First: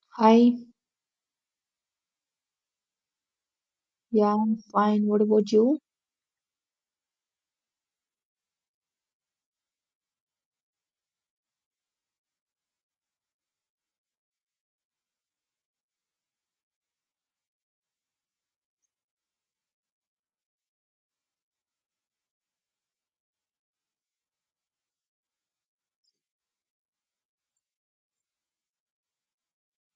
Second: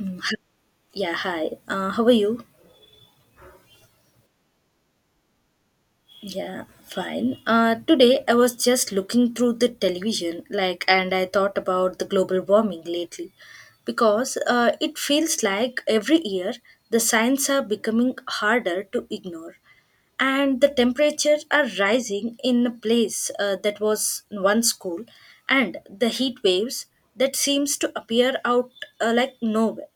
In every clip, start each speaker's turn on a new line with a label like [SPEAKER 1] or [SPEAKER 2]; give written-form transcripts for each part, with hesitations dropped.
[SPEAKER 1] Mm,
[SPEAKER 2] Hi,
[SPEAKER 1] Yeah, hi. How are you?
[SPEAKER 2] yeah, I'm fine. What about you?
[SPEAKER 1] Yeah, fine. Today I was just looking through the television, like, and I thought about the global warming lately, because it feels like every year the signs are becoming harder to ignore, and the temperatures are rising in a place that was once cool, and the heat waves that seems to appear out like nowhere,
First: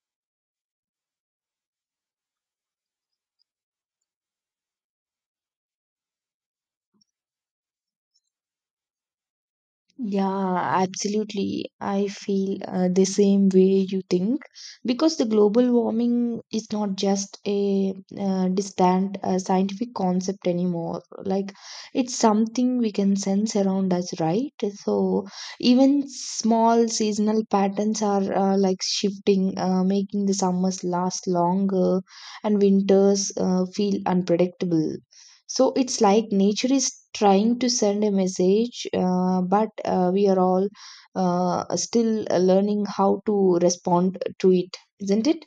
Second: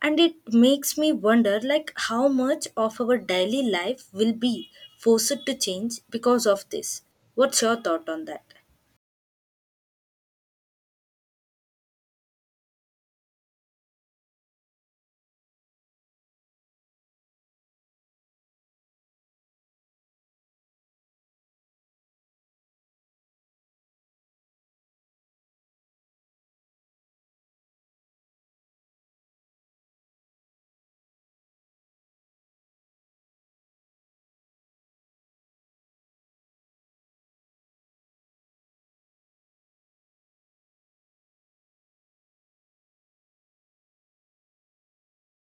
[SPEAKER 1] and it makes me wonder like how much of our daily life will be forced to change because of this. What's your thought on that?
[SPEAKER 2] Yeah, absolutely. I feel the same way you think because the global warming is not just a distant scientific concept anymore. Like, it's something we can sense around us, right? So, even small seasonal patterns are like shifting, making the summers last longer and winters feel unpredictable. So it's like nature is trying to send a message, but we are all still learning how to respond to it, isn't it?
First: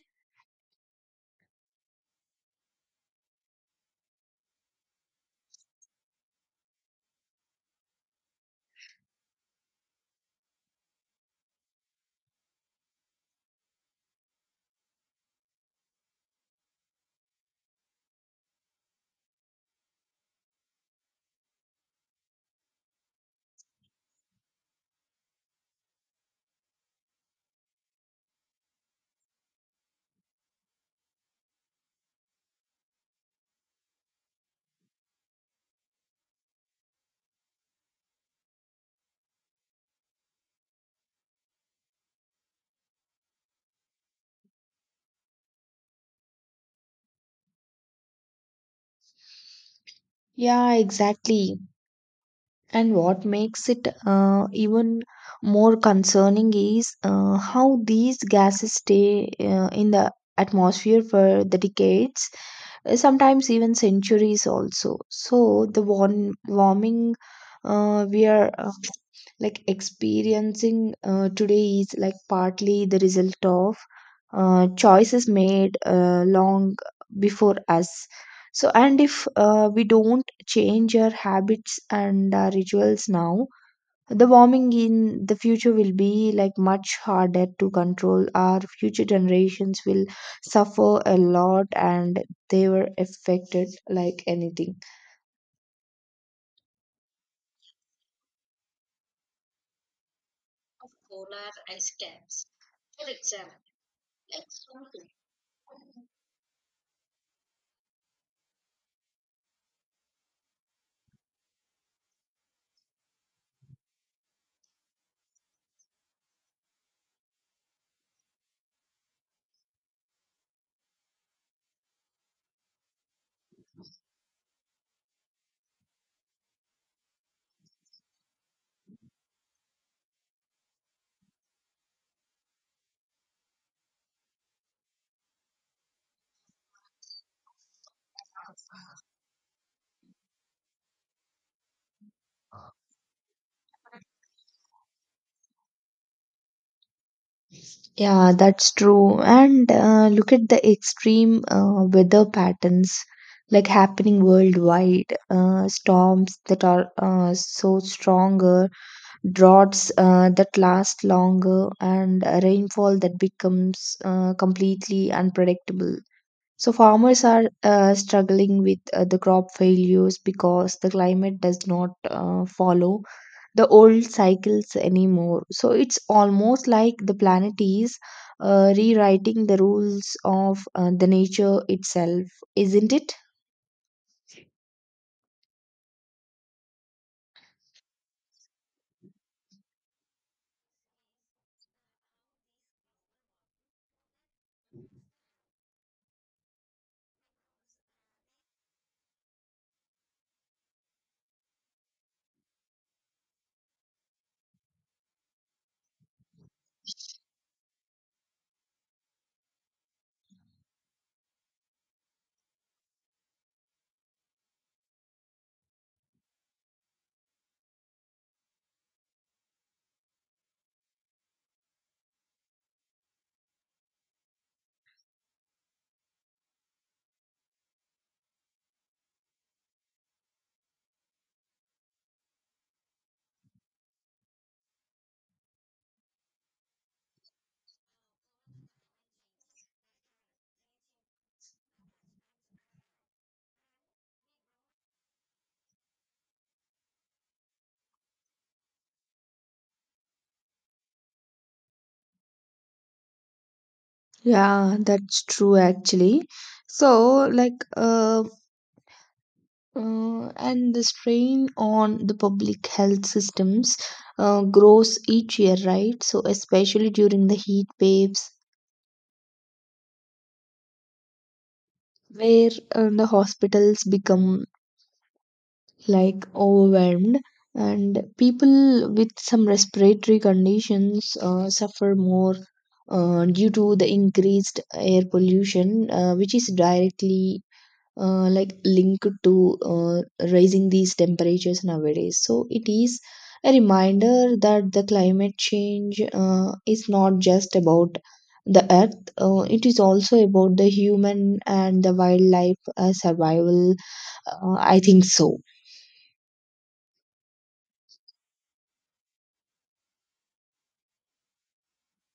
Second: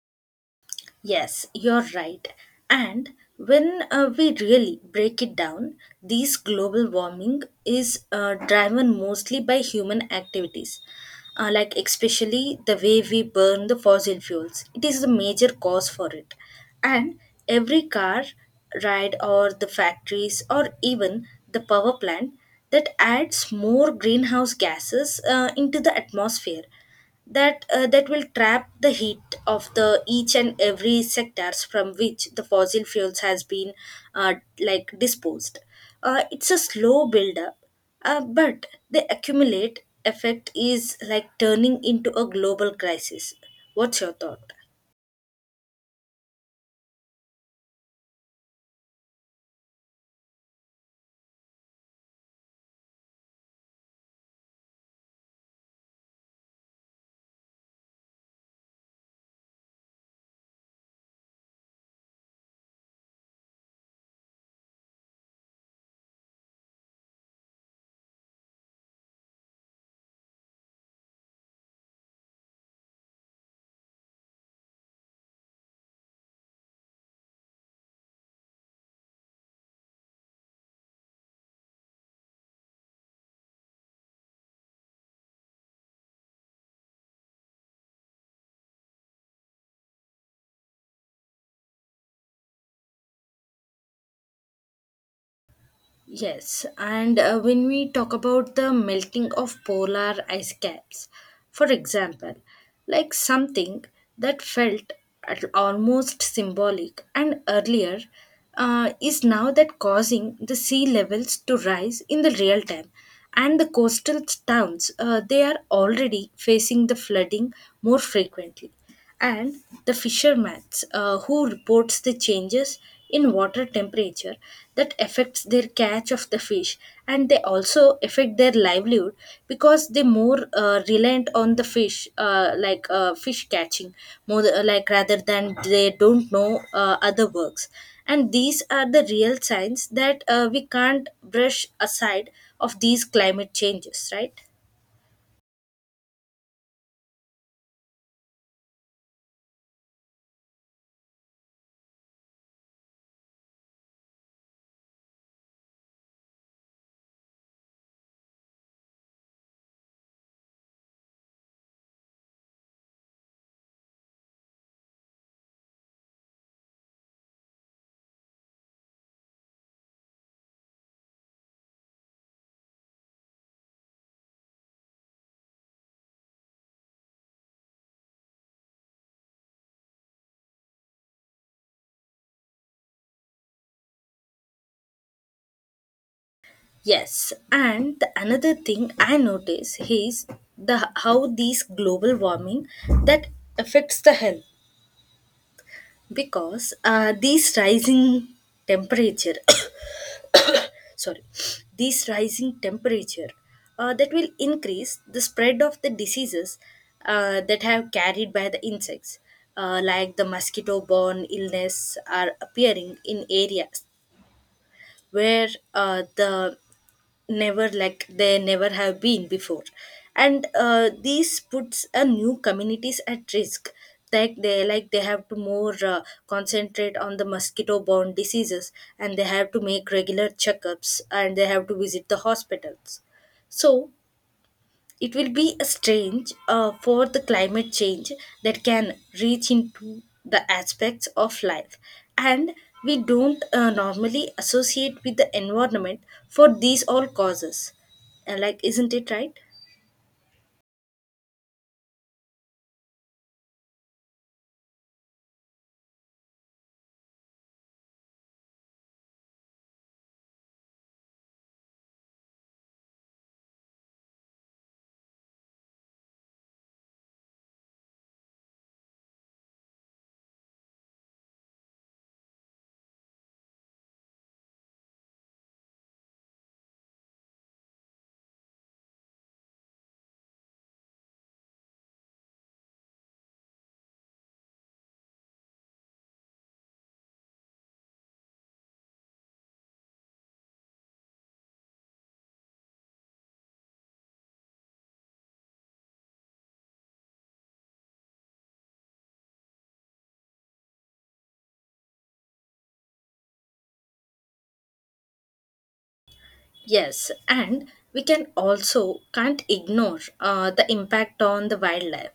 [SPEAKER 1] Yes, you're right. And when we really break it down, this global warming is driven mostly by human activities, like especially the way we burn the fossil fuels. It is the major cause for it. And every car ride, or the factories, or even the power plant that adds more greenhouse gases into the atmosphere, that will trap the heat of the each and every sectors from which the fossil fuels has been like disposed. It's a slow build up, but the accumulate effect is like turning into a global crisis. What's your thought?
[SPEAKER 2] Yeah, exactly. And what makes it even more concerning is how these gases stay in the atmosphere for the decades, sometimes even centuries also. So the warming we are like experiencing today is like partly the result of choices made long before us so, and if we don't change our habits and our rituals now, the warming in the future will be like much harder to control. Our future generations will suffer a lot and they were affected like anything.
[SPEAKER 1] Yes, and when we talk about the melting of polar ice caps, for example, like something that felt almost symbolic and earlier is now that causing the sea levels to rise in the real time, and the coastal towns they are already facing the flooding more frequently, and the fishermen who reports the changes in water temperature that affects their catch of the fish, and they also affect their livelihood, because they more reliant on the fish fish catching more like rather than they don't know other works. And these are the real signs that we can't brush aside of these climate changes, right?
[SPEAKER 2] Yeah, that's true. And look at the extreme weather patterns like happening worldwide. Storms that are so stronger, droughts that last longer, and rainfall that becomes completely unpredictable. So, farmers are struggling with the crop failures because the climate does not follow the old cycles anymore. So it's almost like the planet is rewriting the rules of the nature itself, isn't it?
[SPEAKER 1] Yes, and the another thing I notice is the how these global warming that affects the health, because these rising temperature, sorry, these rising temperature that will increase the spread of the diseases that have carried by the insects, like the mosquito-borne illness, are appearing in areas where the never like they never have been before. And this puts a new communities at risk, like they have to more concentrate on the mosquito borne diseases, and they have to make regular checkups and they have to visit the hospitals. So it will be a strange for the climate change that can reach into the aspects of life, and we don't normally associate with the environment for these all causes. Isn't it right?
[SPEAKER 2] Yeah, that's true actually. So, like, and the strain on the public health systems grows each year, right? So, especially during the heat waves, where the hospitals become like overwhelmed and people with some respiratory conditions suffer more due to the increased air pollution which is directly like linked to raising these temperatures nowadays. So it is a reminder that the climate change is not just about the earth. Uh, it is also about the human and the wildlife survival, I think so.
[SPEAKER 1] Yes, and we can also can't ignore the impact on the wildlife,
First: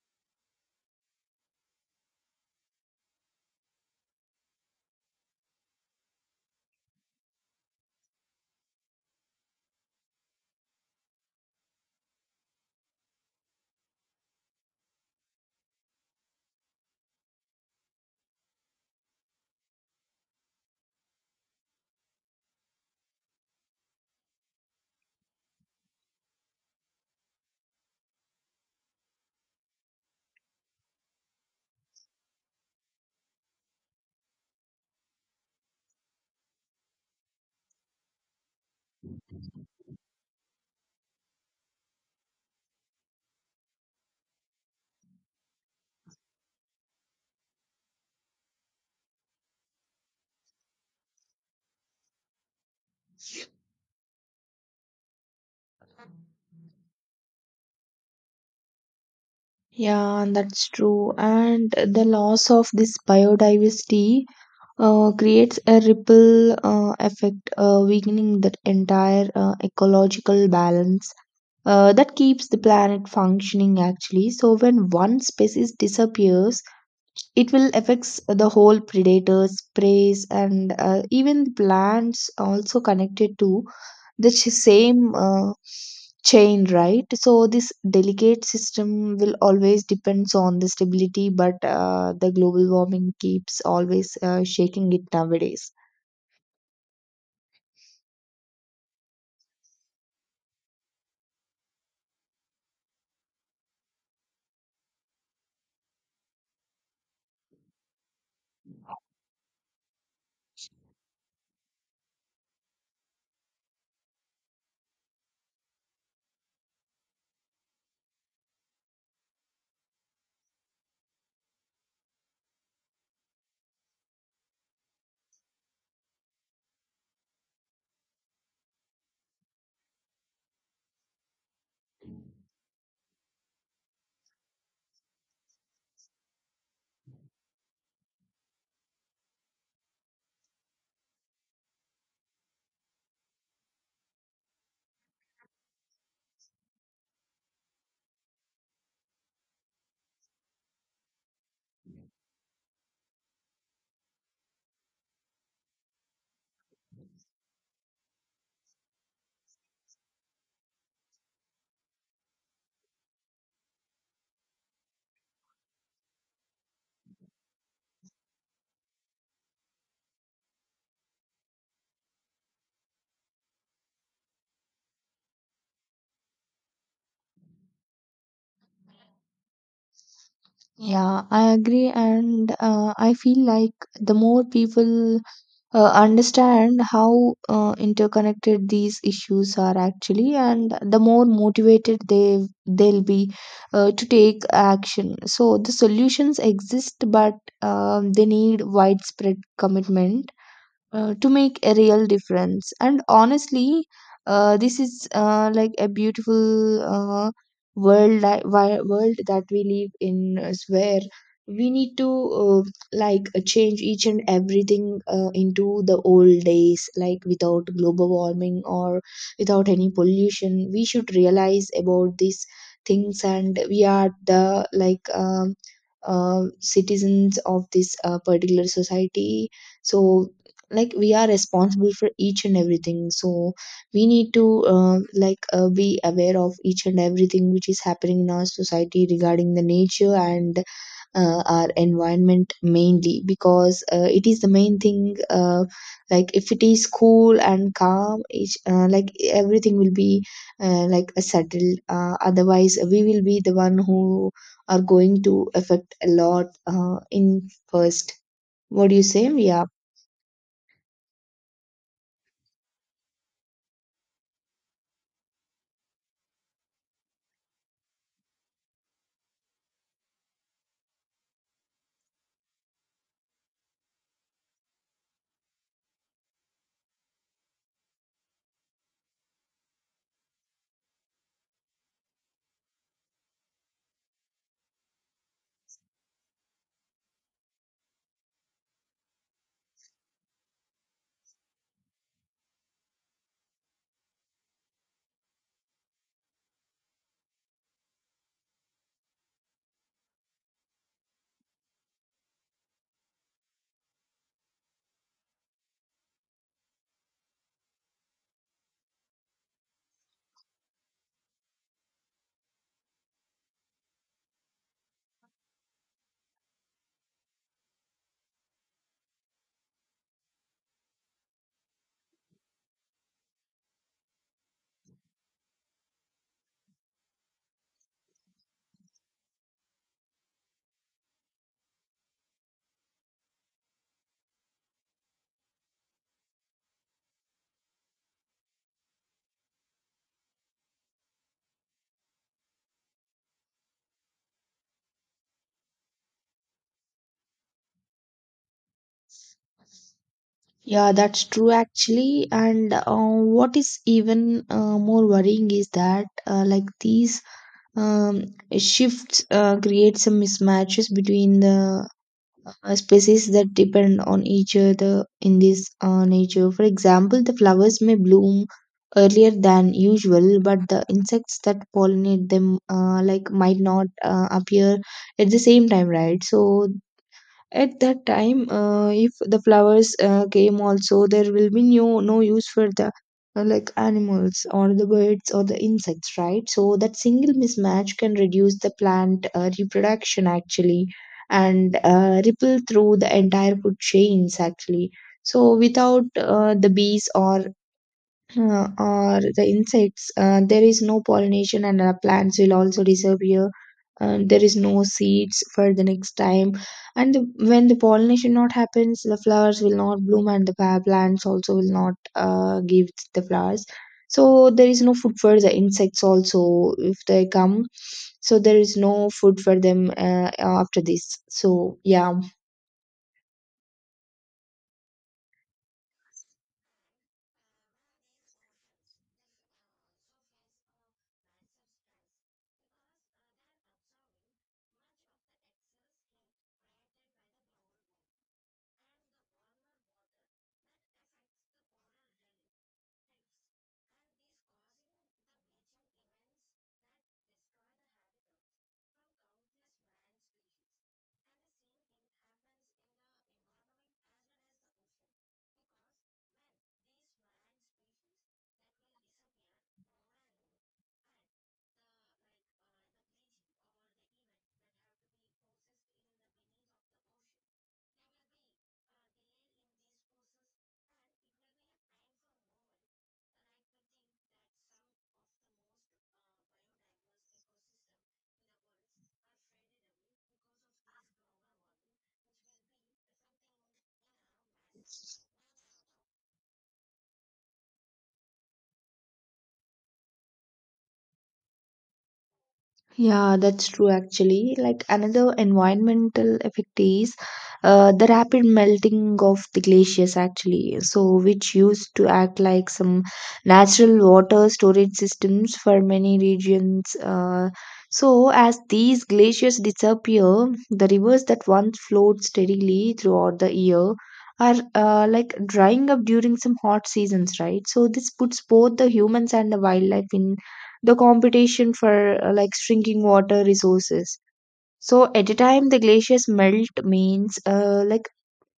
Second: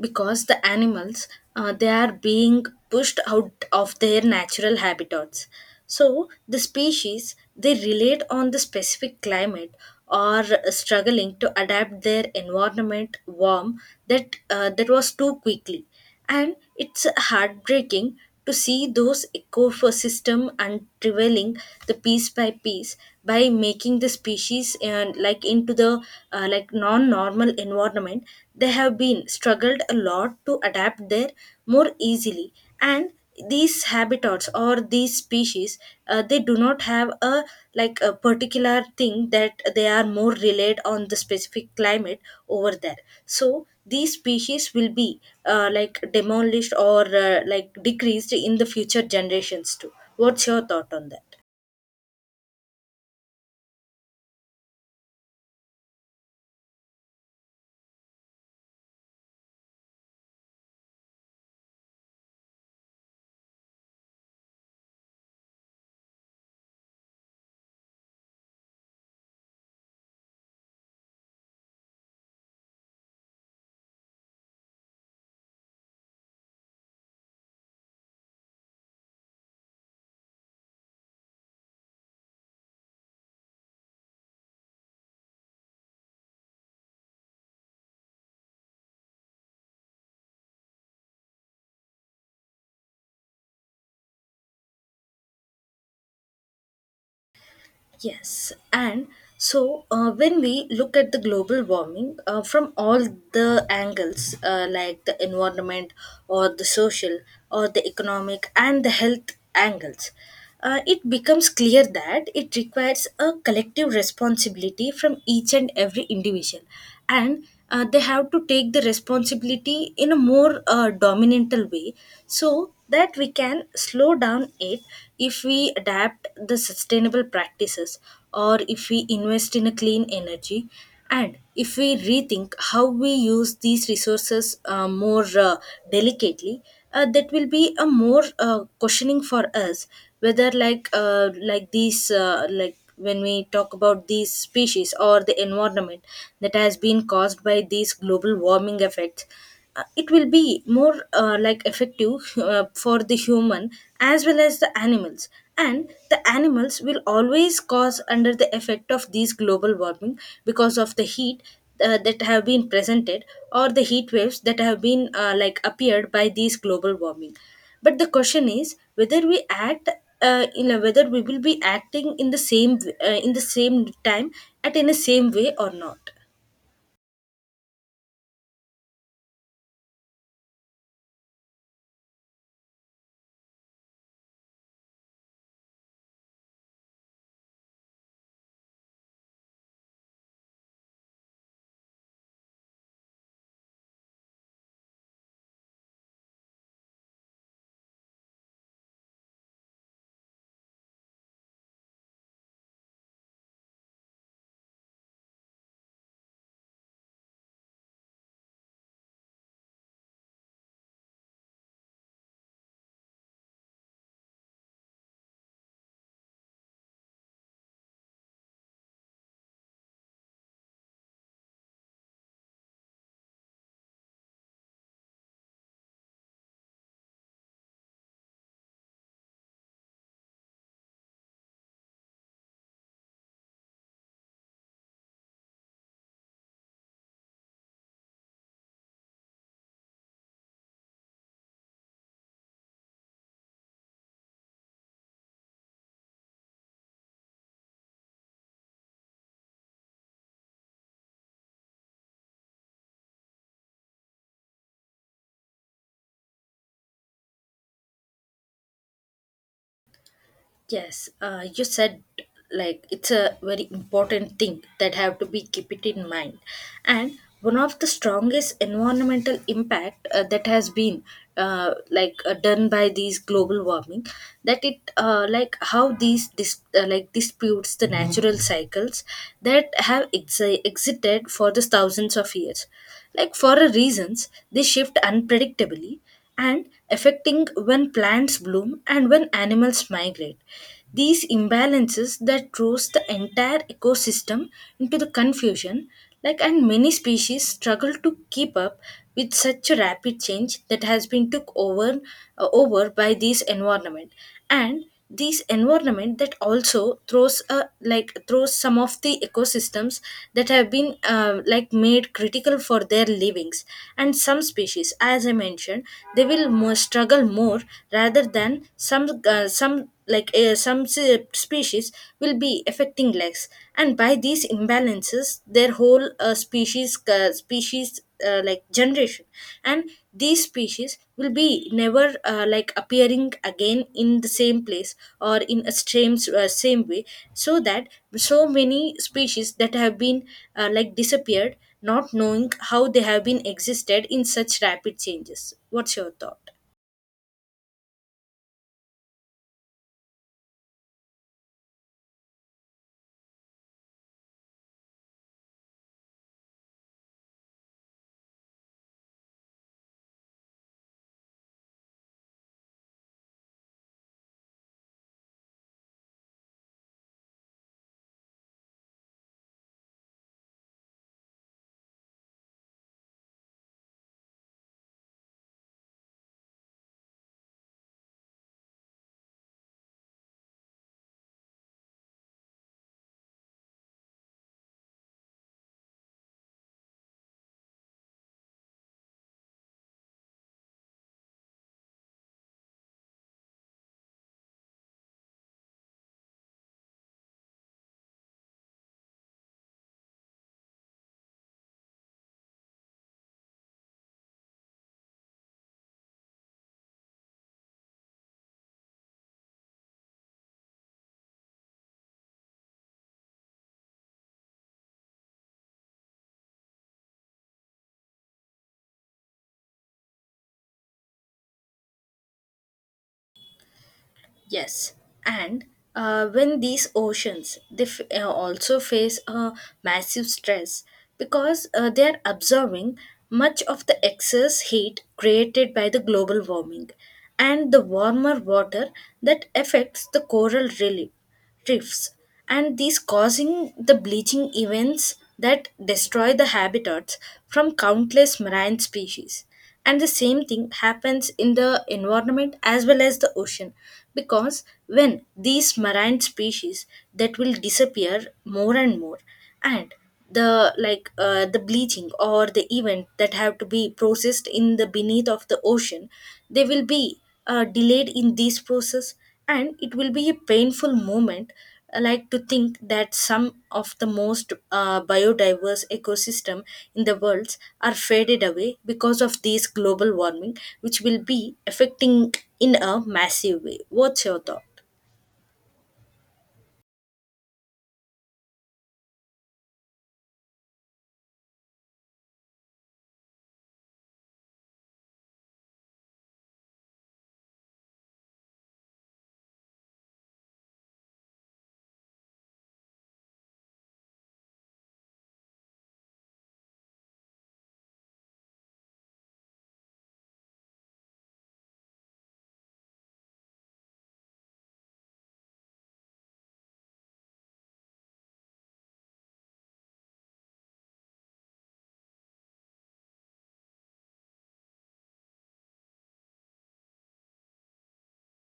[SPEAKER 1] because the animals they are being pushed out of their natural habitats. So the species they relate on the specific climate or struggling to adapt their environment warm that was too quickly. And it's heartbreaking to see those ecosystem unraveling the piece by piece, by making the species and like into the like non-normal environment, they have been struggled a lot to adapt there more easily. And these habitats or these species they do not have a like a particular thing that they are more relied on the specific climate over there. So these species will be like demolished or like decreased in the future generations too. What's your thought on that?
[SPEAKER 2] Yeah, that's true. And the loss of this biodiversity creates a ripple effect, weakening that entire ecological balance that keeps the planet functioning actually. So, when one species disappears, it will affects the whole predators preys and even plants also connected to the same chain, right? So this delicate system will always depends on the stability, but the global warming keeps always shaking it nowadays.
[SPEAKER 1] Yes, and so when we look at the global warming from all the angles, like the environment or the social or the economic and the health angles, it becomes clear that it requires a collective responsibility from each and every individual. And they have to take the responsibility in a more dominantal way, so that we can slow down it if we adapt the sustainable practices, or if we invest in a clean energy, and if we rethink how we use these resources more delicately. That will be a more questioning for us, whether like these like when we talk about these species or the environment that has been caused by these global warming effects, it will be more like effective for the human as well as the animals. And the animals will always cause under the effect of these global warming because of the heat that have been presented, or the heat waves that have been like appeared by these global warming. But the question is whether we act whether we will be acting in the same time at in the same way or not.
[SPEAKER 2] Yeah, I agree, and I feel like the more people understand how interconnected these issues are actually, and the more motivated they'll be to take action. So the solutions exist, but they need widespread commitment to make a real difference. And honestly, this is like a beautiful world world that we live in is where we need to uh, like change each and everything into the old days, like without global warming or without any pollution. We should realize about these things, and we are the like citizens of this particular society. So like we are responsible for each and everything. So we need to like be aware of each and everything which is happening in our society regarding the nature and our environment, mainly because it is the main thing. Like if it is cool and calm each, like everything will be like settled. Otherwise we will be the one who are going to affect a lot in first. What do you say? Yeah.
[SPEAKER 1] Yes, you said like it's a very important thing that have to be keep it in mind, and one of the strongest environmental impact that has been done by these global warming, that it like how these like disputes the natural cycles that have ex existed for the thousands of years, like for a reasons they shift unpredictably, and affecting when plants bloom and when animals migrate. These imbalances that throws the entire ecosystem into the confusion, like and many species struggle to keep up with such a rapid change that has been took over over by this environment. And this environment that also throws a like throws some of the ecosystems that have been like made critical for their livings, and some species as I mentioned, they will more struggle more rather than some species will be affecting less. And by these imbalances their whole species like generation, and these species will be never like appearing again in the same place or in a same same way. So that so many species that have been like disappeared, not knowing how they have been existed in such rapid changes. What's your thought?
[SPEAKER 2] Yeah, that's true actually. And what is even more worrying is that like these um, shifts create some mismatches between the species that depend on each other in this nature. For example, the flowers may bloom earlier than usual, but the insects that pollinate them like might not appear at the same time, right? So at that time, if the flowers came also, there will be no, no use for the like animals or the birds or the insects, right? So that single mismatch can reduce the plant reproduction actually and ripple through the entire food chains actually. So without the bees or or the insects, there is no pollination, and plants will also disappear. There is no seeds for the next time, and the, when the pollination not happens, the flowers will not bloom, and the plants also will not give the flowers. So there is no food for the insects also if they come. So there is no food for them after this. So yeah.
[SPEAKER 1] Yes, and when these oceans they also face a massive stress, because they are absorbing much of the excess heat created by the global warming, and the warmer water that affects the coral relief reefs, and these causing the bleaching events that destroy the habitats from countless marine species. And the same thing happens in the environment as well as the ocean, because when these marine species that will disappear more and more, and the like the bleaching or the event that have to be processed in the beneath of the ocean, they will be delayed in this process, and it will be a painful moment. I like to think that some of the most biodiverse ecosystem in the world are faded away because of these global warming, which will be affecting in a massive way. What's your thought?
[SPEAKER 2] Yeah, that's true actually. Like another environmental effect is the rapid melting of the glaciers actually. So which used to act like some natural water storage systems for many regions. So as these glaciers disappear, the rivers that once flowed steadily throughout the year are like drying up during some hot seasons, right? So this puts both the humans and the wildlife in the competition for like shrinking water resources. So at a time the glaciers melt means like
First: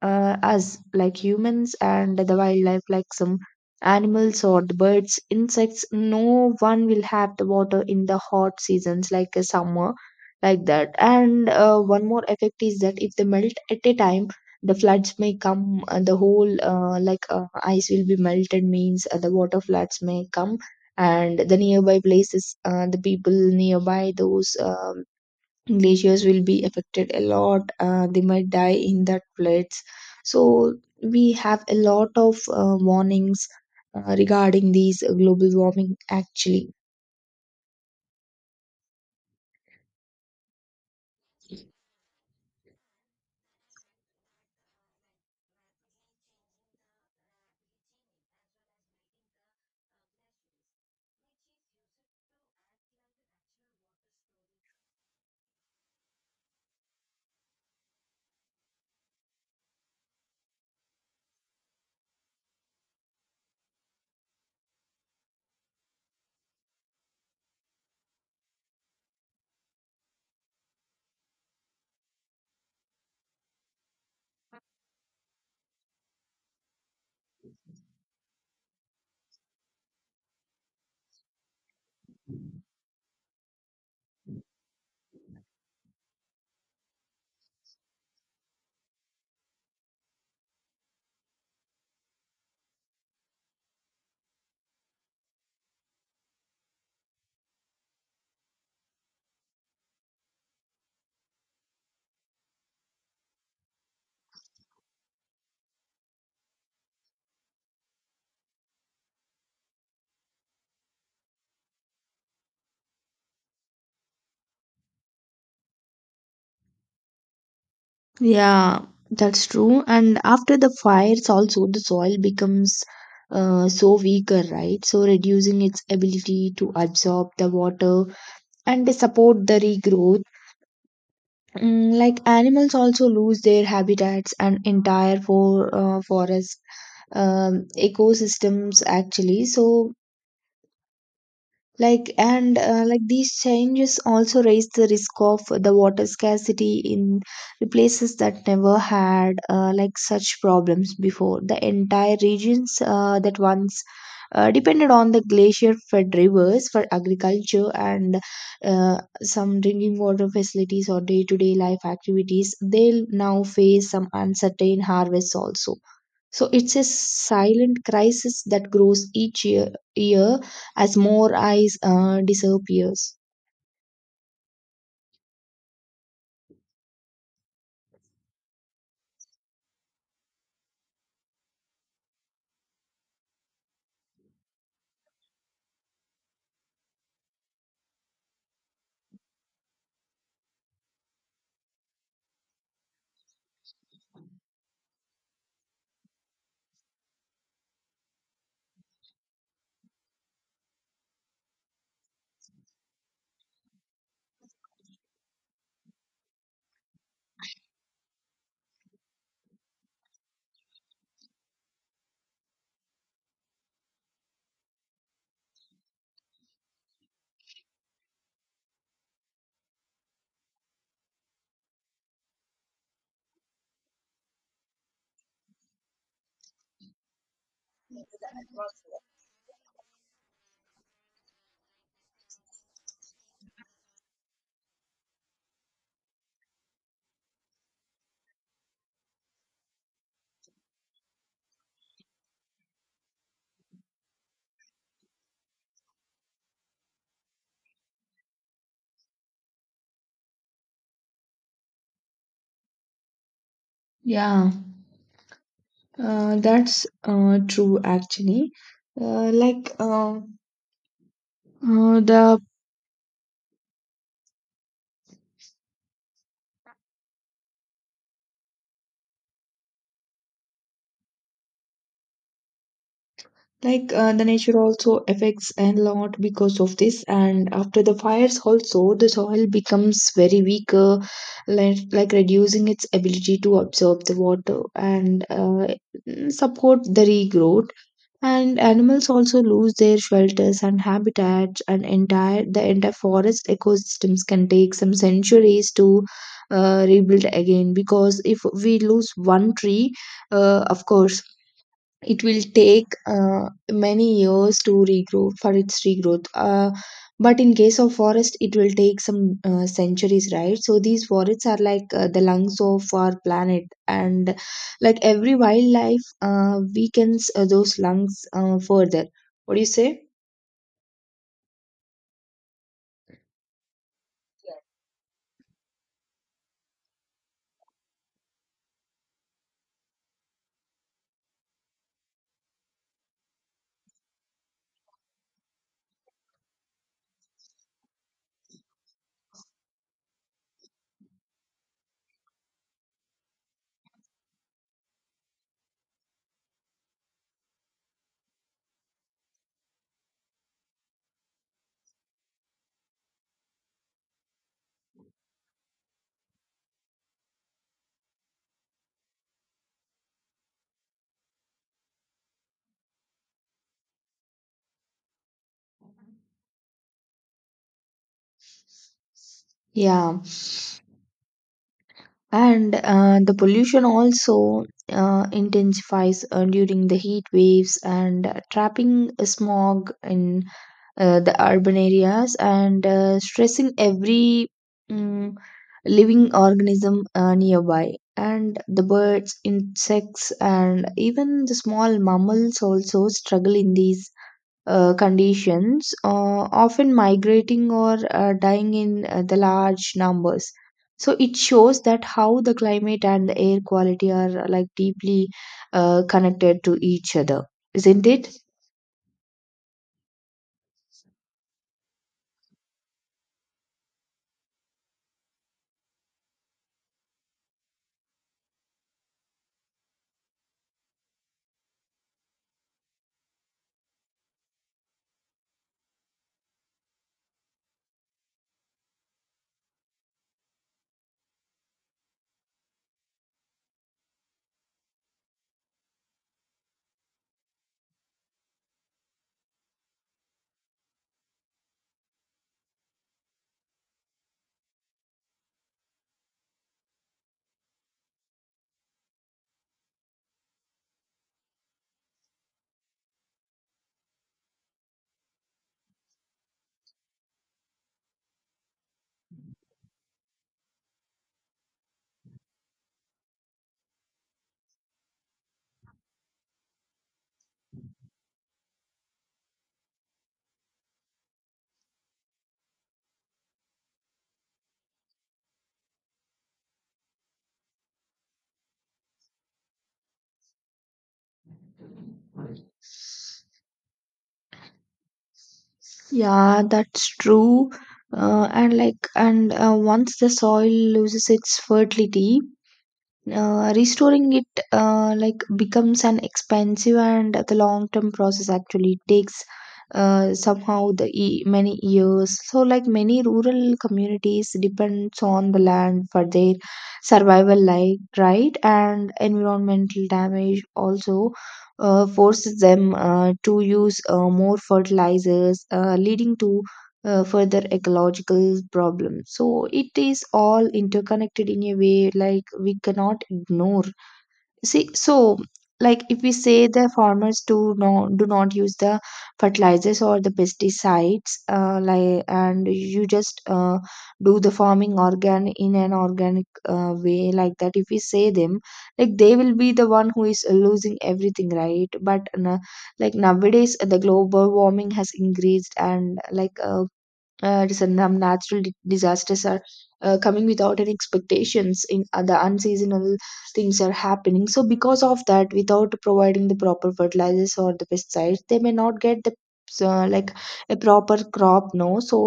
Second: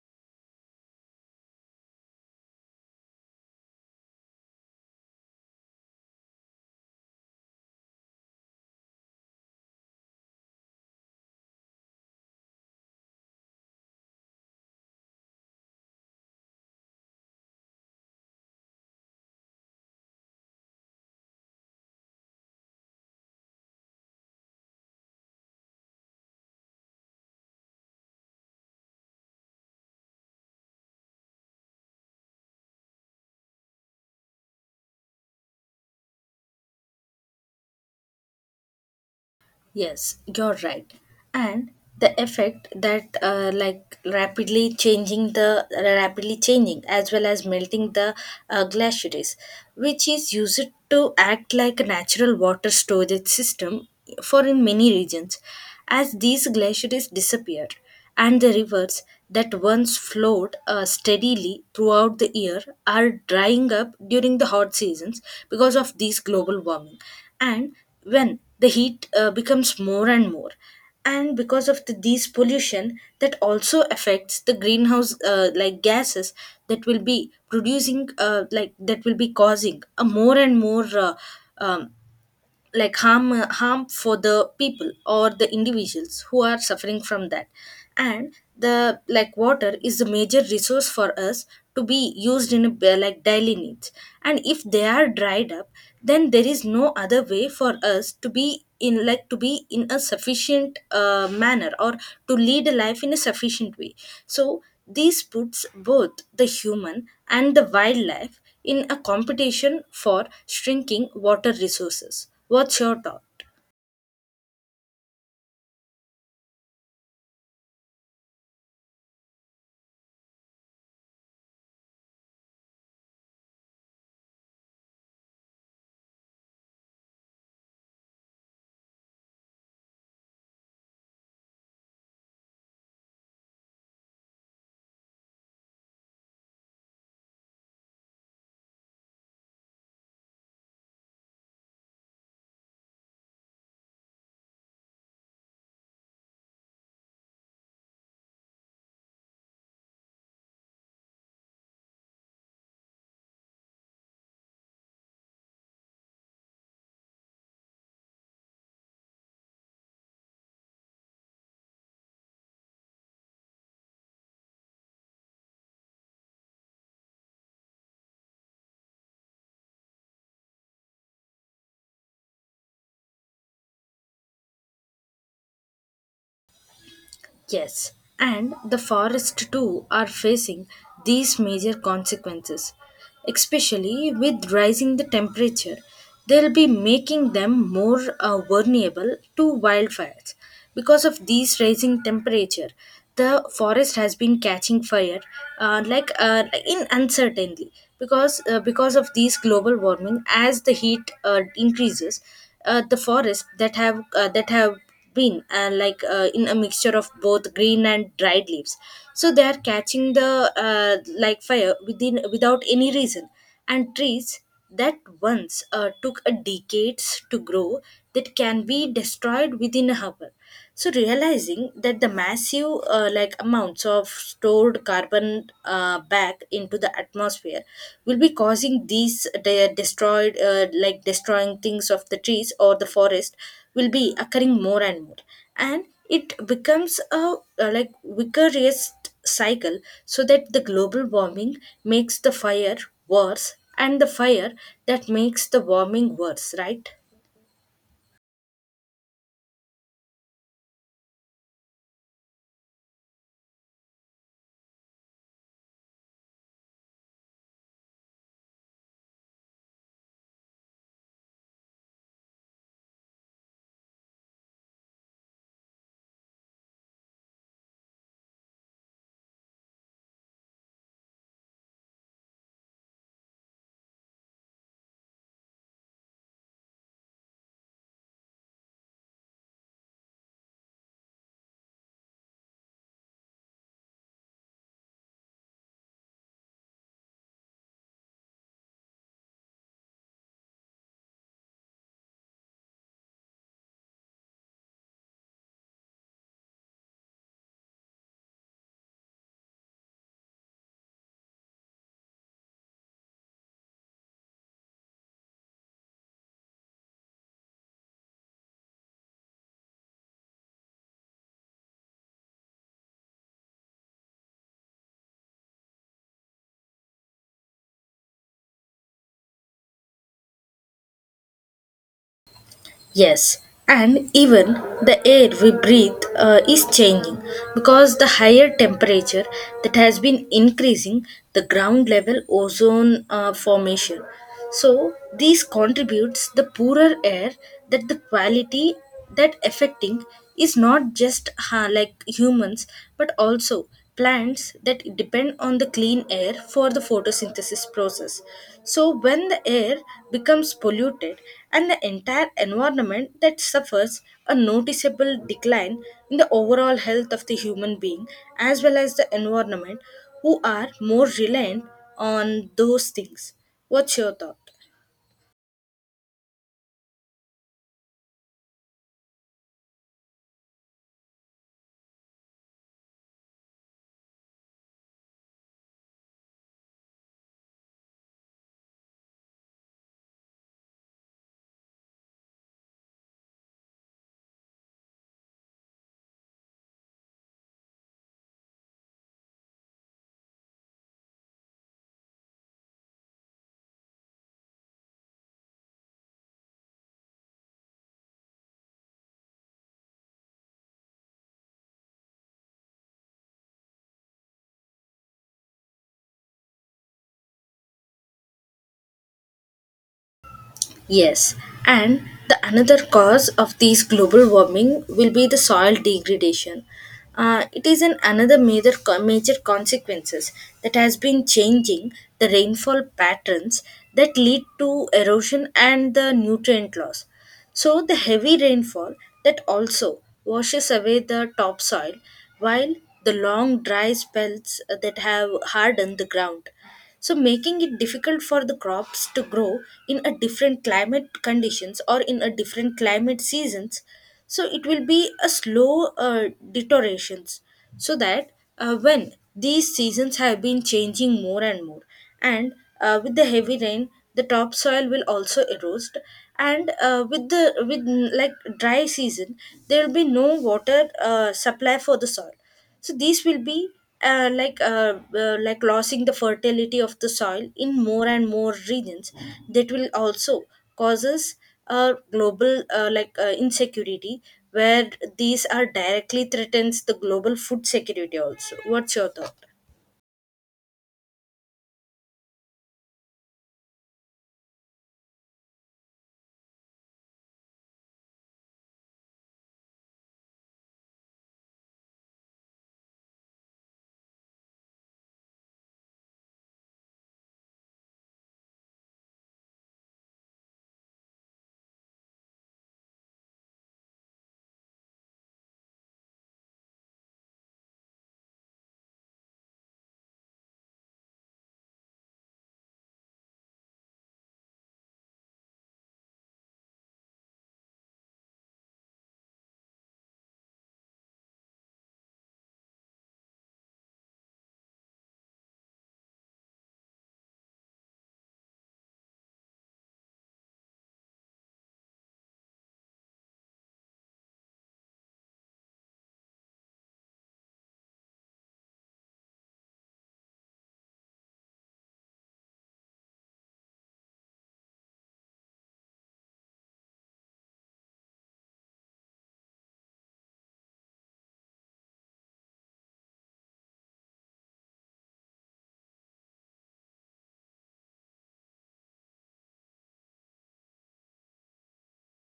[SPEAKER 2] us like humans and the wildlife like some animals or the birds insects, no one will have the water in the hot seasons like a summer like that. And one more effect is that if they melt at a time, the floods may come and the whole like ice will be melted means the water floods may come, and the nearby places, the people nearby those glaciers will be affected a lot. They might die in that floods. So we have a lot of warnings regarding these global warming actually.
[SPEAKER 1] Yes, you're right. And the effect that like rapidly changing as well as melting the glaciers, which is used to act like a natural water storage system for in many regions. As these glaciers disappear, and the rivers that once flowed steadily throughout the year are drying up during the hot seasons because of these global warming. And when the heat becomes more and more, and because of these pollution that also affects the greenhouse like gases that will be producing like that will be causing a more and more um, like harm for the people or the individuals who are suffering from that. And the like water is a major resource for us to be used in like daily needs. And if they are dried up, then there is no other way for us to be in like to be in a sufficient manner or to lead a life in a sufficient way. So this puts both the human and the wildlife in a competition for shrinking water resources. What's your thought?
[SPEAKER 2] Yeah, that's true. And after the fires also the soil becomes so weaker, right? So reducing its ability to absorb the water and support the regrowth. Mm, like animals also lose their habitats and entire forest ecosystems actually. So like and like these changes also raise the risk of the water scarcity in the places that never had like such problems before. The entire regions that once depended on the glacier-fed rivers for agriculture and some drinking water facilities or day-to-day life activities, they'll now face some uncertain harvests also. So it's a silent crisis that grows each year as more eyes disappears.
[SPEAKER 1] Yes, and the forest too are facing these major consequences, especially with rising the temperature. They'll be making them more vulnerable to wildfires. Because of these rising temperature, the forest has been catching fire in uncertainly because of these global warming as the heat increases the forests that have been and in a mixture of both green and dried leaves, so they are catching the like fire within without any reason, and trees that once took a decades to grow that can be destroyed within a hour. So realizing that the massive amounts of stored carbon back into the atmosphere will be causing these de- destroyed like destroying things of the trees or the forest will be occurring more and more, and it becomes a vicarious cycle, so that the global warming makes the fire worse and the fire that makes the warming worse, right?
[SPEAKER 2] Yeah, that's true actually. Uh, like uh, uh, the the nature also affects a lot because of this, and after the fires also the soil becomes very weaker, like reducing its ability to absorb the water and support the regrowth. And animals also lose their shelters and habitats and entire the entire forest ecosystems can take some centuries to rebuild again. Because if we lose one tree, of course it will take many years to regrow for its regrowth. But in case of forest it will take some centuries, right? So these forests are like the lungs of our planet, and like every wildlife weakens those lungs further. What do you say?
[SPEAKER 1] Yes, and even the air we breathe is changing because the higher temperature that has been increasing the ground level ozone formation. So these contributes the poorer air that the quality that affecting is not just ha like humans but also plants that depend on the clean air for the photosynthesis process. So when the air becomes polluted, and the entire environment that suffers a noticeable decline in the overall health of the human being as well as the environment who are more reliant on those things. What's your thought?
[SPEAKER 2] Yeah, and the pollution also intensifies during the heat waves and trapping smog in the urban areas and stressing every mm living organism nearby. And the birds, insects, and even the small mammals also struggle in these conditions, often migrating or dying in the large numbers. So it shows that how the climate and the air quality are like deeply connected to each other, isn't it?
[SPEAKER 1] Yes, and the another cause of these global warming will be the soil degradation. It is an another major consequences that has been changing the rainfall patterns that lead to erosion and the nutrient loss. So the heavy rainfall that also washes away the topsoil, while the long dry spells that have hardened the ground, so making it difficult for the crops to grow in a different climate conditions or in a different climate seasons. So it will be a slow deteriorations, so that when these seasons have been changing more and more, and with the heavy rain the topsoil will also erode, and with dry season there will be no water supply for the soil. So these will be losing the fertility of the soil in more and more regions, that will also causes a global insecurity, where these are directly threatens the global food security also. What's your thought?
[SPEAKER 2] Yeah, that's true. And like, and once the soil loses its fertility, restoring it like becomes an expensive and the long term process. Actually it takes somehow the many years. So like many rural communities depends on the land for their survival, like right? And environmental damage also forces them to use more fertilizers leading to further ecological problems. So it is all interconnected in a way like we cannot ignore. See, so like if we say the farmers do not use the fertilizers or the pesticides, like and you just do the farming organ in an organic way like that. If we say them, like they will be the one who is losing everything, right? But like nowadays the global warming has increased and like natural disasters are coming without any expectations in the unseasonal things are happening, so because of that, without providing the proper fertilizers or the pesticides, they may not get the uh, like a proper crop, no, so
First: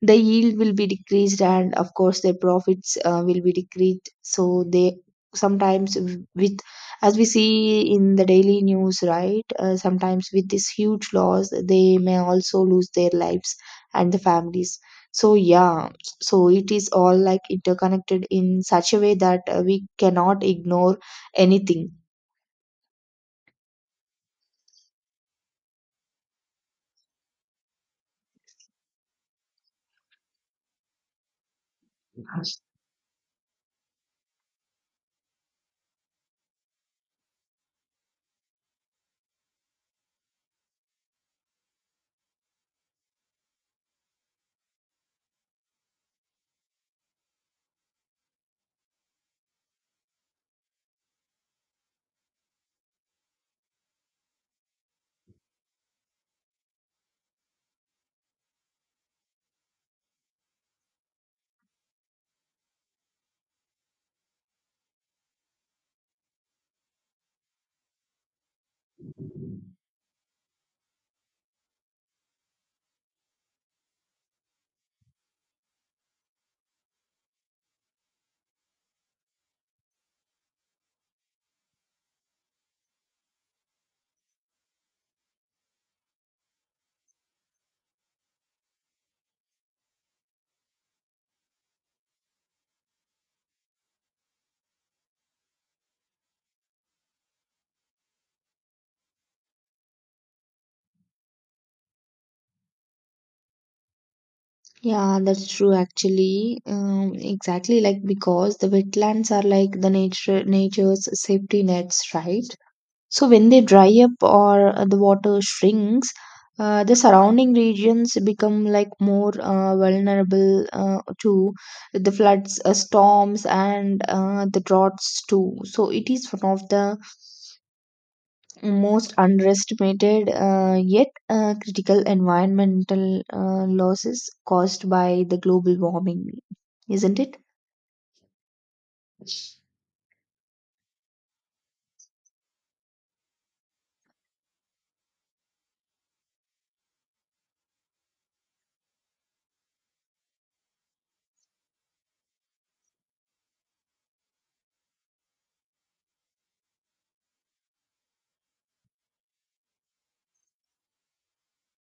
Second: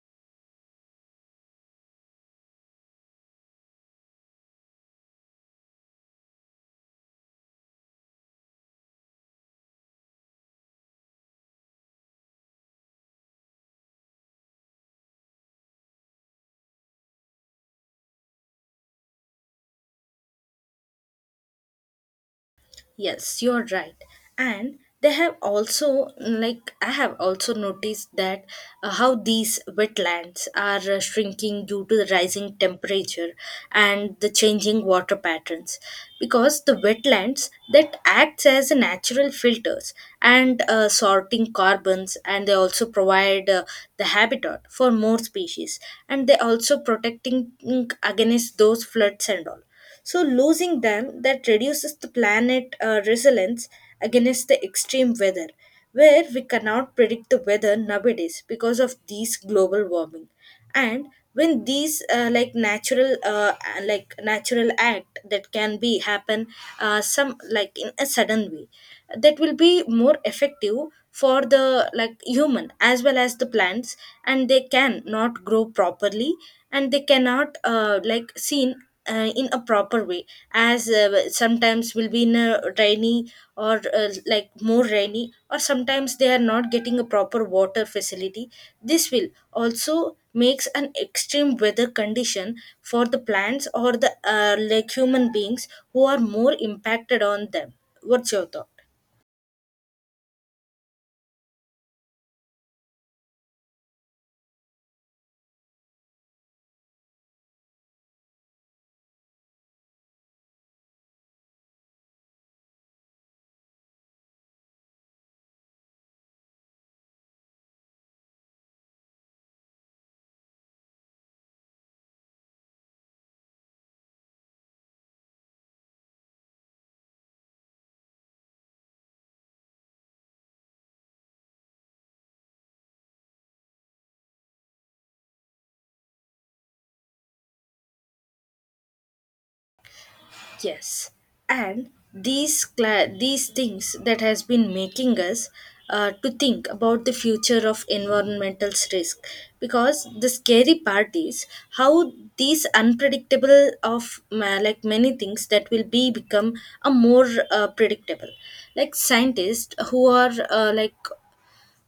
[SPEAKER 2] the yield will be decreased and of course their profits will be decreased, so they sometimes with, as we see in the daily news, right, sometimes with this huge loss they may also lose their lives and the families, so yeah, so it is all like interconnected in such a way that we cannot ignore anything.
[SPEAKER 1] Yes, you're right. And they have also, like, I have also noticed that how these wetlands are shrinking due to the rising temperature and the changing water patterns. Because the wetlands that acts as a natural filters and sorting carbons, and they also provide the habitat for more species, and they also protecting against those floods and all. So losing them that reduces the planet resilience against the extreme weather, where we cannot predict the weather nowadays because of these global warming. And when these natural act that can be happen some like in a sudden way, that will be more effective for the like human as well as the plants, and they can not grow properly, and they cannot seen in a proper way, as sometimes will be in a rainy or more rainy, or sometimes they are not getting a proper water facility. This will also makes an extreme weather condition for the plants or the human beings who are more impacted on them. What's your thought?
[SPEAKER 2] Yeah, that's true actually. Exactly, like because the wetlands are like the nature's safety nets, right? So when they dry up or the water shrinks, the surrounding regions become like more vulnerable to the floods, storms, and the droughts too. So it is one of the most underestimated yet critical environmental losses caused by the global warming, isn't it?
[SPEAKER 1] Yes, and these these things that has been making us to think about the future of environmental risk, because the scary part is how these unpredictable of ma- like many things that will be become a more predictable. Like scientists who are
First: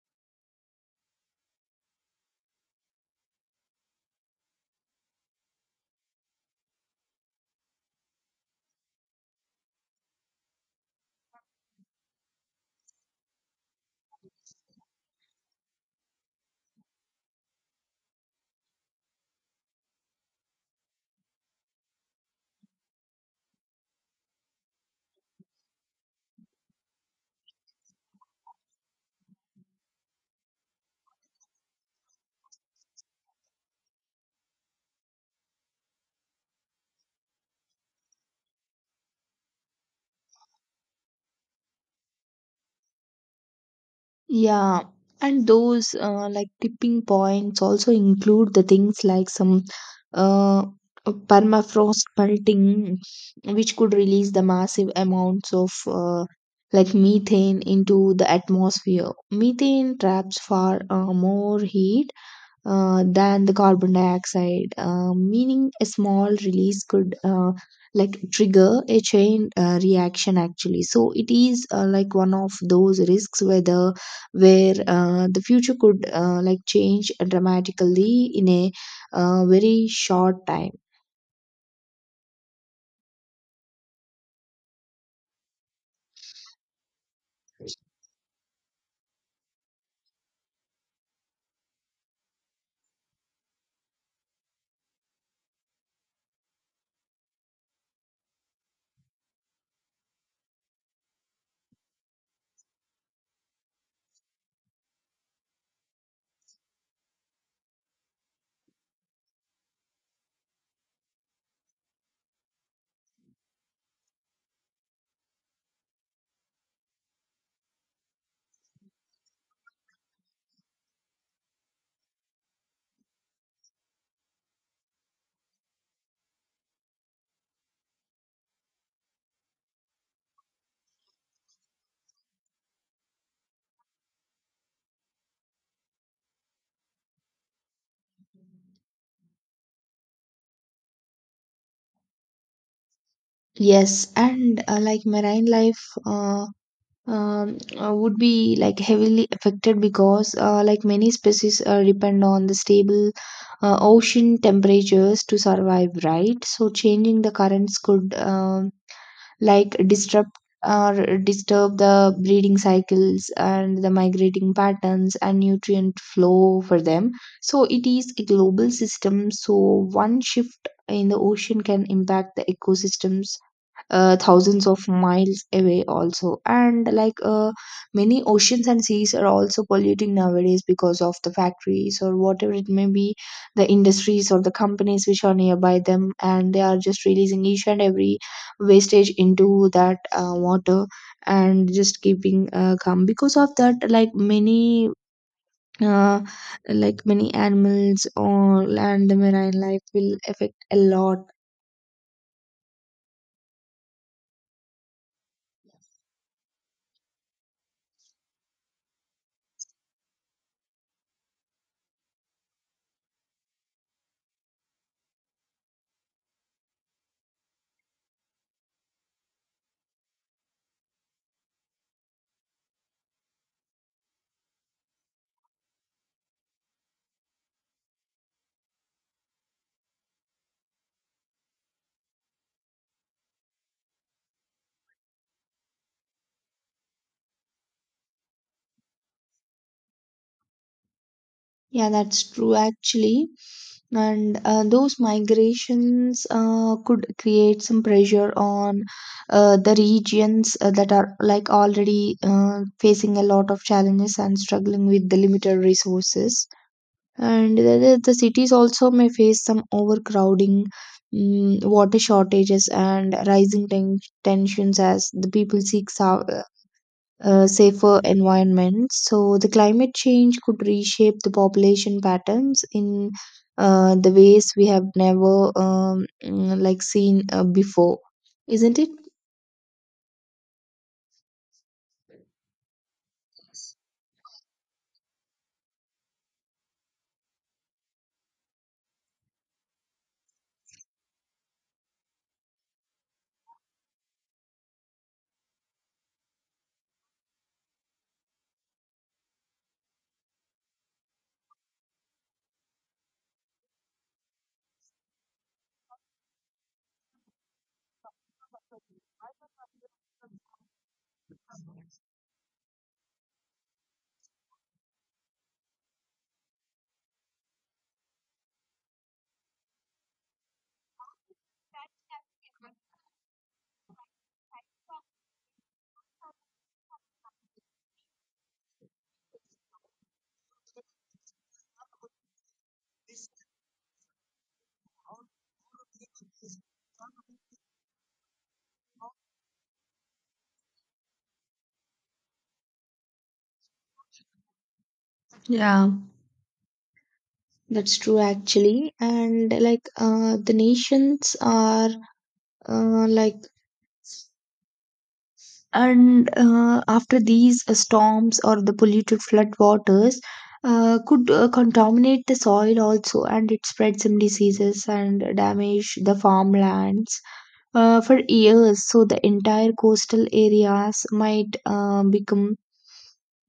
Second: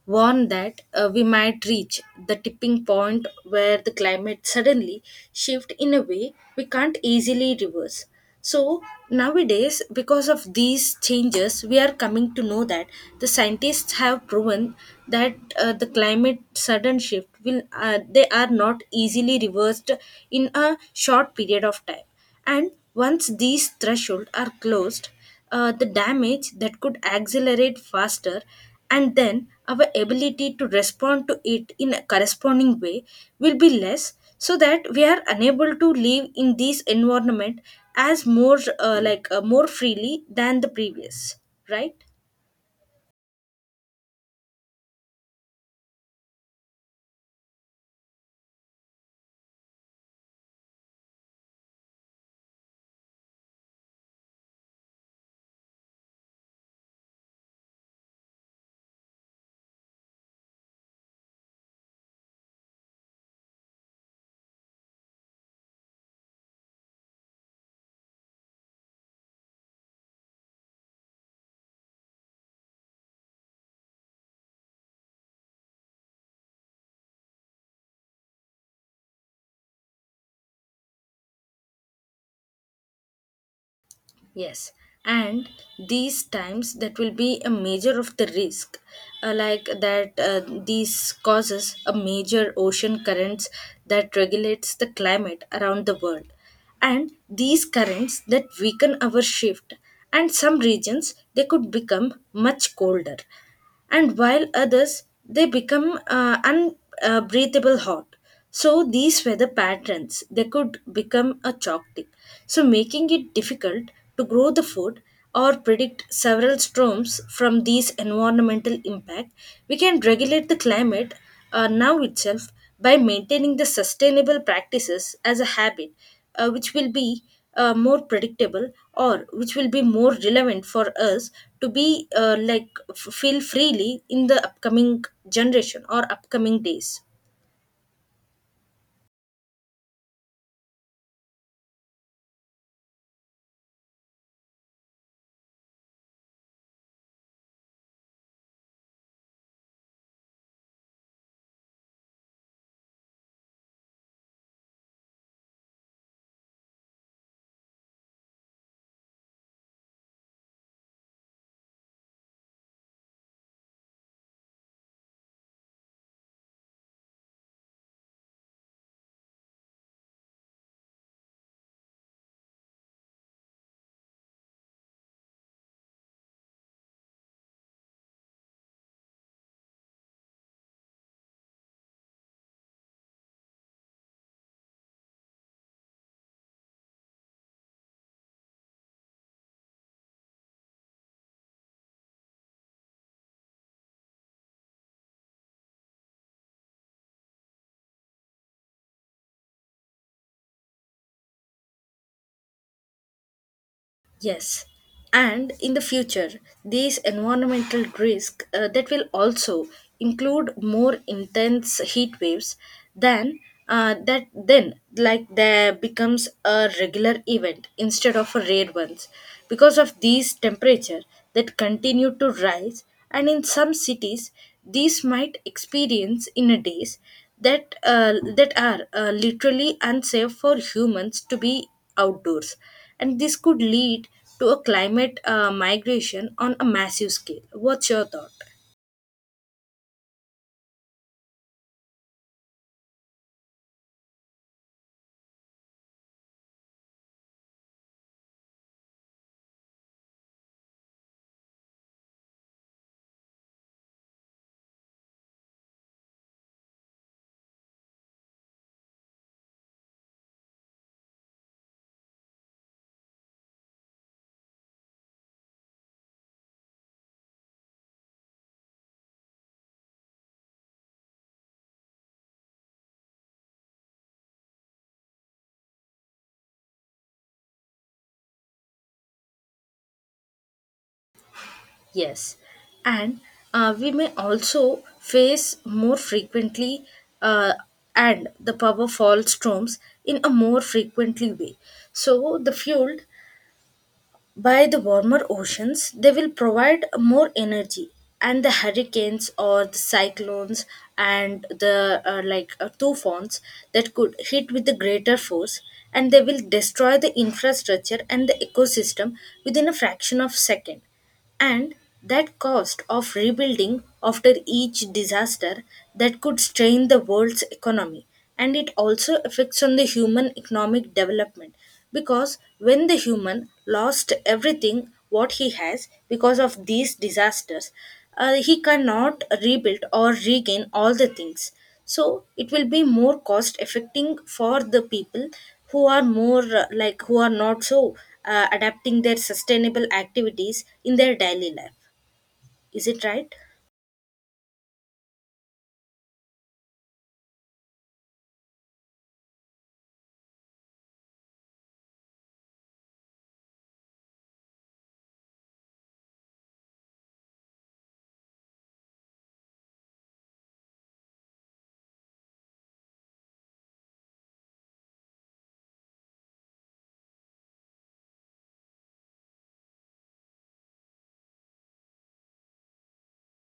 [SPEAKER 1] warned that we might reach the tipping point where the climate suddenly shift in a way we can't easily reverse. So nowadays, because of these changes, we are coming to know that the scientists have proven that the climate sudden shift will they are not easily reversed in a short period of time, and once these thresholds are closed, the damage that could accelerate faster, and then our ability to respond to it in a corresponding way will be less, so that we are unable to live in this environment as more freely than the previous, right?
[SPEAKER 2] Yeah, and those like tipping points also include the things like some uh, permafrost melting, which could release the massive amounts of like methane into the atmosphere. Methane traps far more heat than the carbon dioxide, meaning a small release could like trigger a chain reaction actually. So it is like one of those risks whether where the future could like change dramatically in a very short time.
[SPEAKER 1] Yes, and these times that will be a major of the risk, like that these causes a major ocean currents that regulates the climate around the world, and these currents that weaken our shift, and some regions they could become much colder, and while others they become unbreathable hot. So these were the patterns. They could become a chalk tip. So making it difficult to grow the food or predict several storms from these environmental impact, we can regulate the climate now itself by maintaining the sustainable practices as a habit, which will be more predictable, or which will be more relevant for us to be feel freely in the upcoming generation or upcoming days.
[SPEAKER 2] Yes, and like marine life. Would be like heavily affected because like many species depend on the stable ocean temperatures to survive, right? So changing the currents could like disrupt or disturb the breeding cycles and the migrating patterns and nutrient flow for them. So it is a global system, so one shift in the ocean can impact the ecosystems thousands of miles away also. And many oceans and seas are also polluting nowadays because of the factories or whatever it may be, the industries or the companies which are nearby them, and they are just releasing each and every wastage into that water and just keeping calm. Because of that, like many uh, many animals or land marine life will affect a lot.
[SPEAKER 1] Yes, and in the future, these environmental risks that will also include more intense heat waves than that then like there becomes a regular event instead of a rare ones, because of these temperature that continue to rise, and in some cities these might experience in days that that are literally unsafe for humans to be outdoors, and this could lead to a climate migration on a massive scale. What's your thought?
[SPEAKER 2] Yeah, that's true actually. And those migrations could create some pressure on the regions that are like already facing a lot of challenges and struggling with the limited resources. And the cities also may face some overcrowding, mm, water shortages, and rising tensions as the people seek safer environment. So the climate change could reshape the population patterns in the ways we have never like seen before, isn't it?
[SPEAKER 1] Yes, and we may also face more frequently uh, and the powerful storms in a more frequently way. So the fuel by the warmer oceans, they will provide more energy, and the hurricanes or the cyclones and the tufans that could hit with the greater force, and they will destroy the infrastructure and the ecosystem within a fraction of second, and that cost of rebuilding after each disaster that could strain the world's economy, and it also affects on the human economic development, because when the human lost everything what he has because of these disasters, he cannot rebuild or regain all the things. So it will be more cost affecting for the people who are more who are not so adapting their sustainable activities in their daily life. Is it right?
[SPEAKER 2] Yeah. That's true actually, and like the nations are like and after these storms or the polluted flood waters could contaminate the soil also, and it spread some diseases and damage the farmlands for years. So the entire coastal areas might become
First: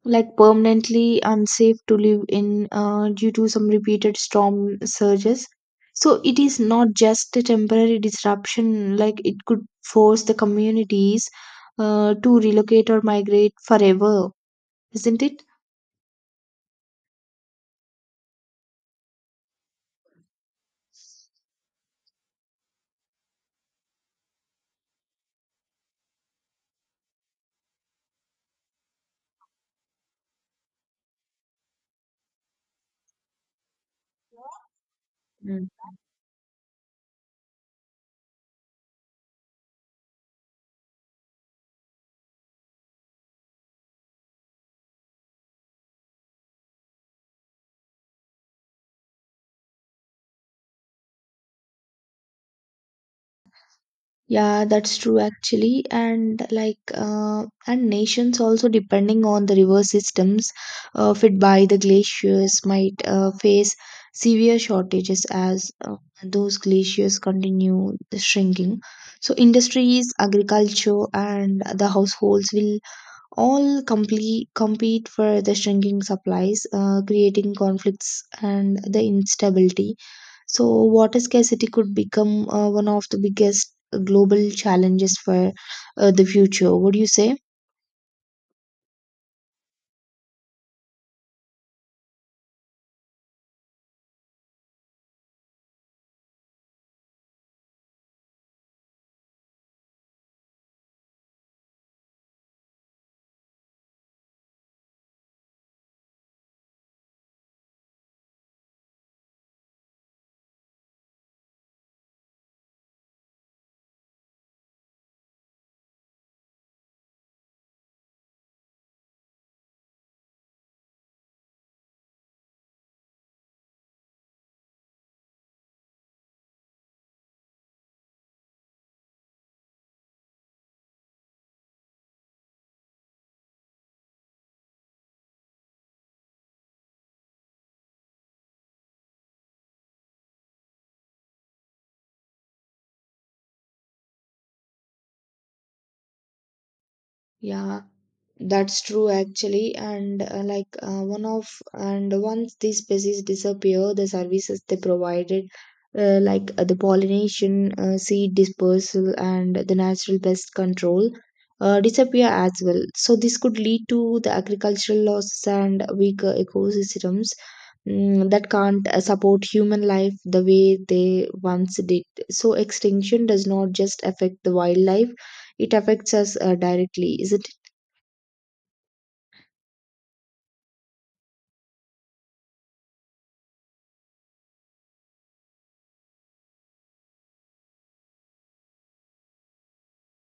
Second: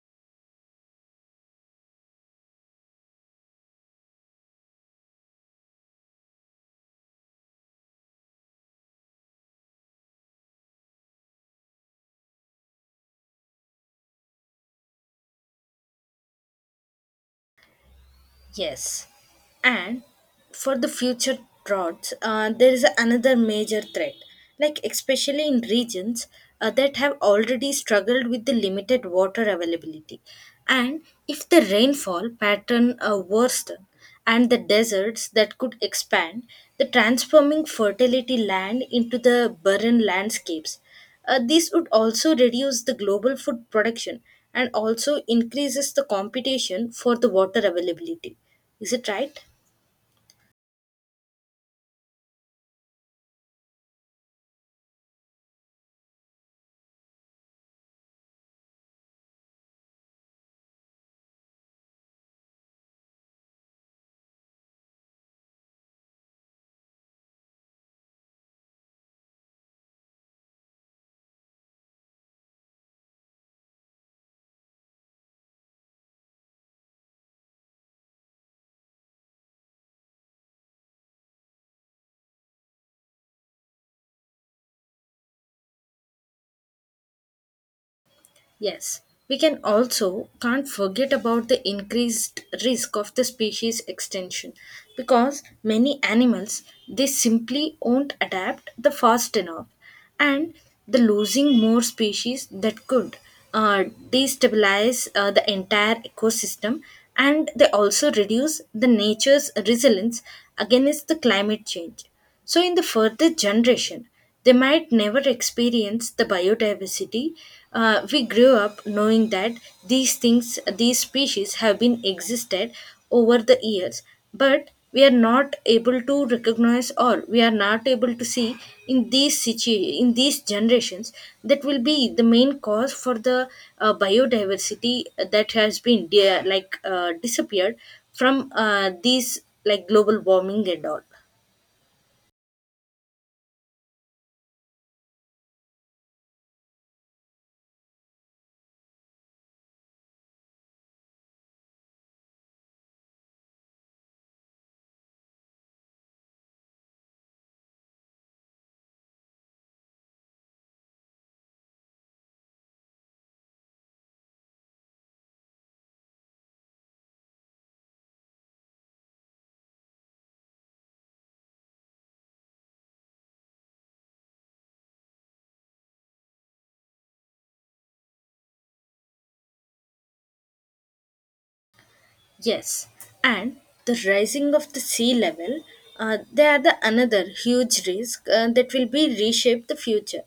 [SPEAKER 2] like permanently unsafe to live in due to some repeated storm surges. So it is not just a temporary disruption, like it could force the communities to relocate or migrate forever, isn't it?
[SPEAKER 1] Yes. And for the future droughts, there is another major threat, like especially in regions that have already struggled with the limited water availability. And if the rainfall pattern worsen and the deserts that could expand, the transforming fertility land into the barren landscapes. This would also reduce the global food production and also increases the competition for the water availability. Is it right?
[SPEAKER 2] Yeah, that's true actually. And like, and nations also depending on the river systems fed by the glaciers might face severe shortages as those glaciers continue shrinking. So, industries, agriculture, and the households will all compete for the shrinking supplies, creating conflicts and the instability. So, water scarcity could become one of the biggest global challenges for the future. Would you say?
[SPEAKER 1] Yes, we can also can't forget about the increased risk of the species extinction, because many animals they simply won't adapt the fast enough, and the losing more species that could uh, destabilize the entire ecosystem, and they also reduce the nature's resilience against the climate change. So in the further generation they might never experience the biodiversity. We grew up knowing that these things, these species have been existed over the years, but we are not able to recognize, or we are not able to see in these in these generations. That will be the main cause for the biodiversity that has been disappeared from these like global warming and all.
[SPEAKER 2] Yeah, that's true actually. And and once these species disappear, the services they provided, the pollination, seed dispersal, and the natural pest control, disappear as well. So this could lead to the agricultural losses and weaker ecosystems mm, that can't support human life the way they once did. So extinction does not just affect the wildlife, it affects us directly, isn't it?
[SPEAKER 1] Yes, and the rising of the sea level, they are the another huge risk that will be reshape the future.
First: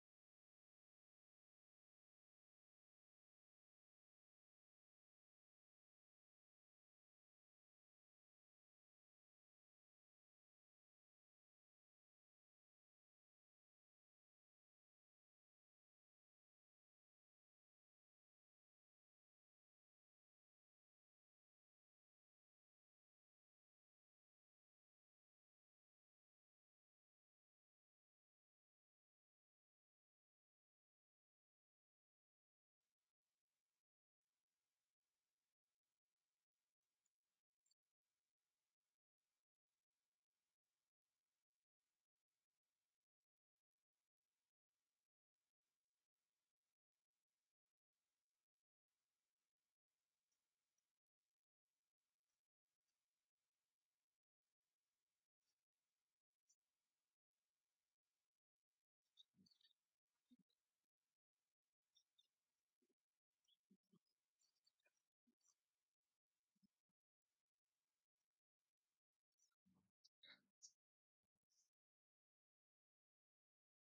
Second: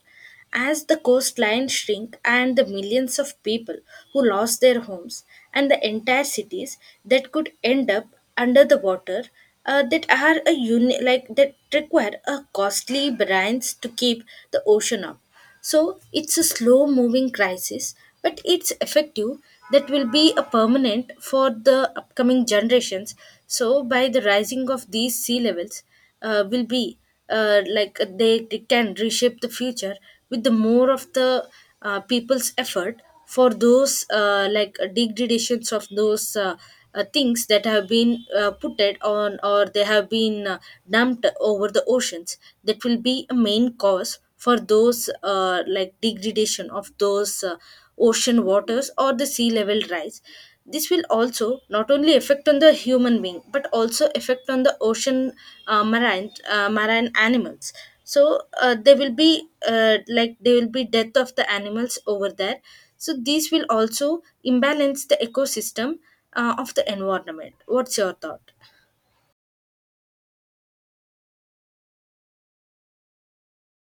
[SPEAKER 1] As the coastlines shrink, and the millions of people who lost their homes and the entire cities that could end up under the water that are a uni- like that require a costly brines to keep the ocean up. So it's a slow moving crisis, but it's effective, that will be a permanent for the upcoming generations. So by the rising of these sea levels, will be they can reshape the future with the more of the people's effort for those degradations of those things that have been put it on, or they have been dumped over the oceans, that will be a main cause for those degradation of those ocean waters or the sea level rise. This will also not only affect on the human being, but also affect on the ocean marine animals. So there will be there will be death of the animals over there, so these will also imbalance the ecosystem of the environment. What's your thought?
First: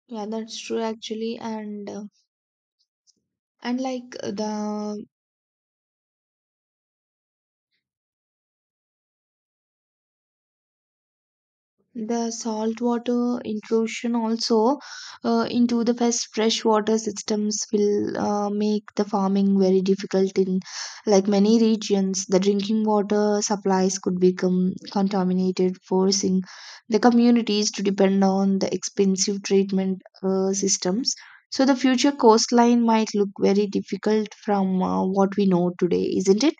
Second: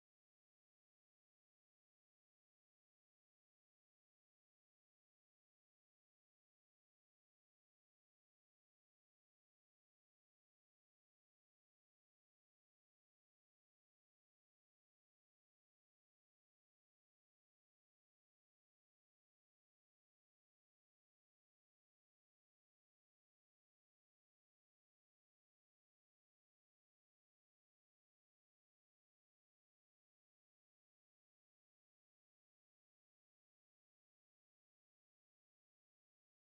[SPEAKER 2] Yeah, that's true actually, and and like the the saltwater intrusion also into the freshwater systems will make the farming very difficult in like many regions. The drinking water supplies could become contaminated, forcing the communities to depend on the expensive treatment systems. So the future coastline might look very difficult from what we know today, isn't it?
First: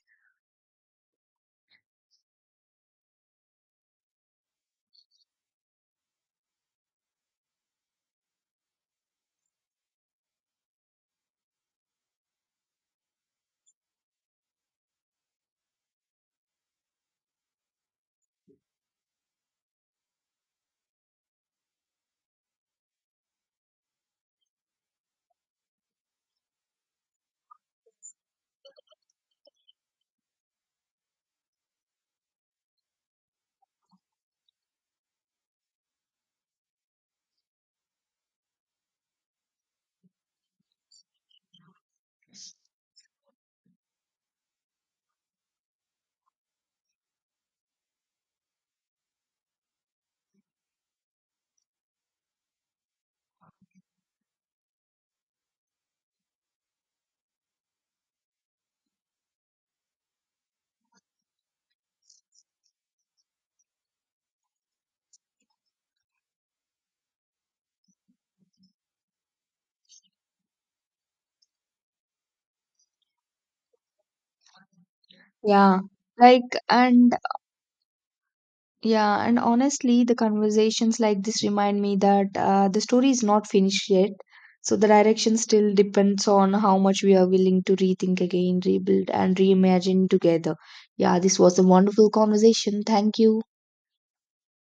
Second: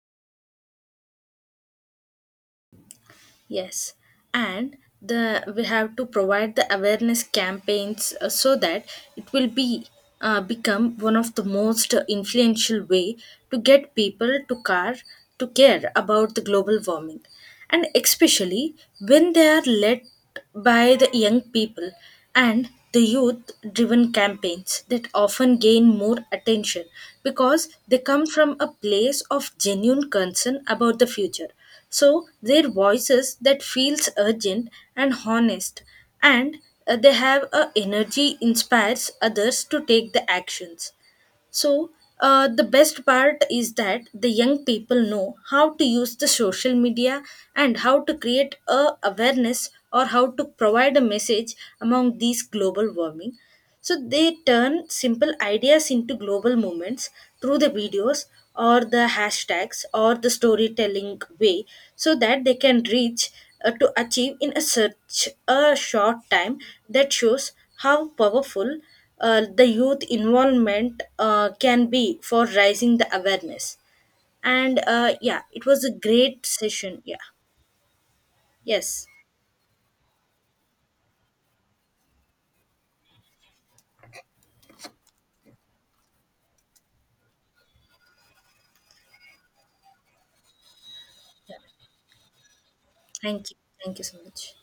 [SPEAKER 1] Yes, and the we have to provide the awareness campaigns so that it will be become one of the most influential way to get people to care about the global warming, and especially when they are led by the young people, and the youth driven campaigns that often gain more attention, because they come from a place of genuine concern about the future. So their voices that feels urgent and honest, and they have a energy inspires others to take the actions. So, the best part is that the young people know how to use the social media and how to create a awareness or how to provide a message among these global warming. So they turn simple ideas into global movements through the videos or the hashtags or the storytelling way, so that they can reach to achieve in a such a short time. That shows how powerful the youth involvement can be for raising the awareness. And yeah, it
[SPEAKER 2] Yeah,
[SPEAKER 1] was a great
[SPEAKER 2] like
[SPEAKER 1] session.
[SPEAKER 2] and
[SPEAKER 1] Yeah. Yes.
[SPEAKER 2] yeah, and honestly, the conversations like this remind me that the story is not finished yet. So the direction still depends on how much we are willing to rethink again, rebuild, and reimagine together. Yeah, this
[SPEAKER 1] Yeah.
[SPEAKER 2] was a wonderful conversation. Thank you.
[SPEAKER 1] Thank you. Thank you so much.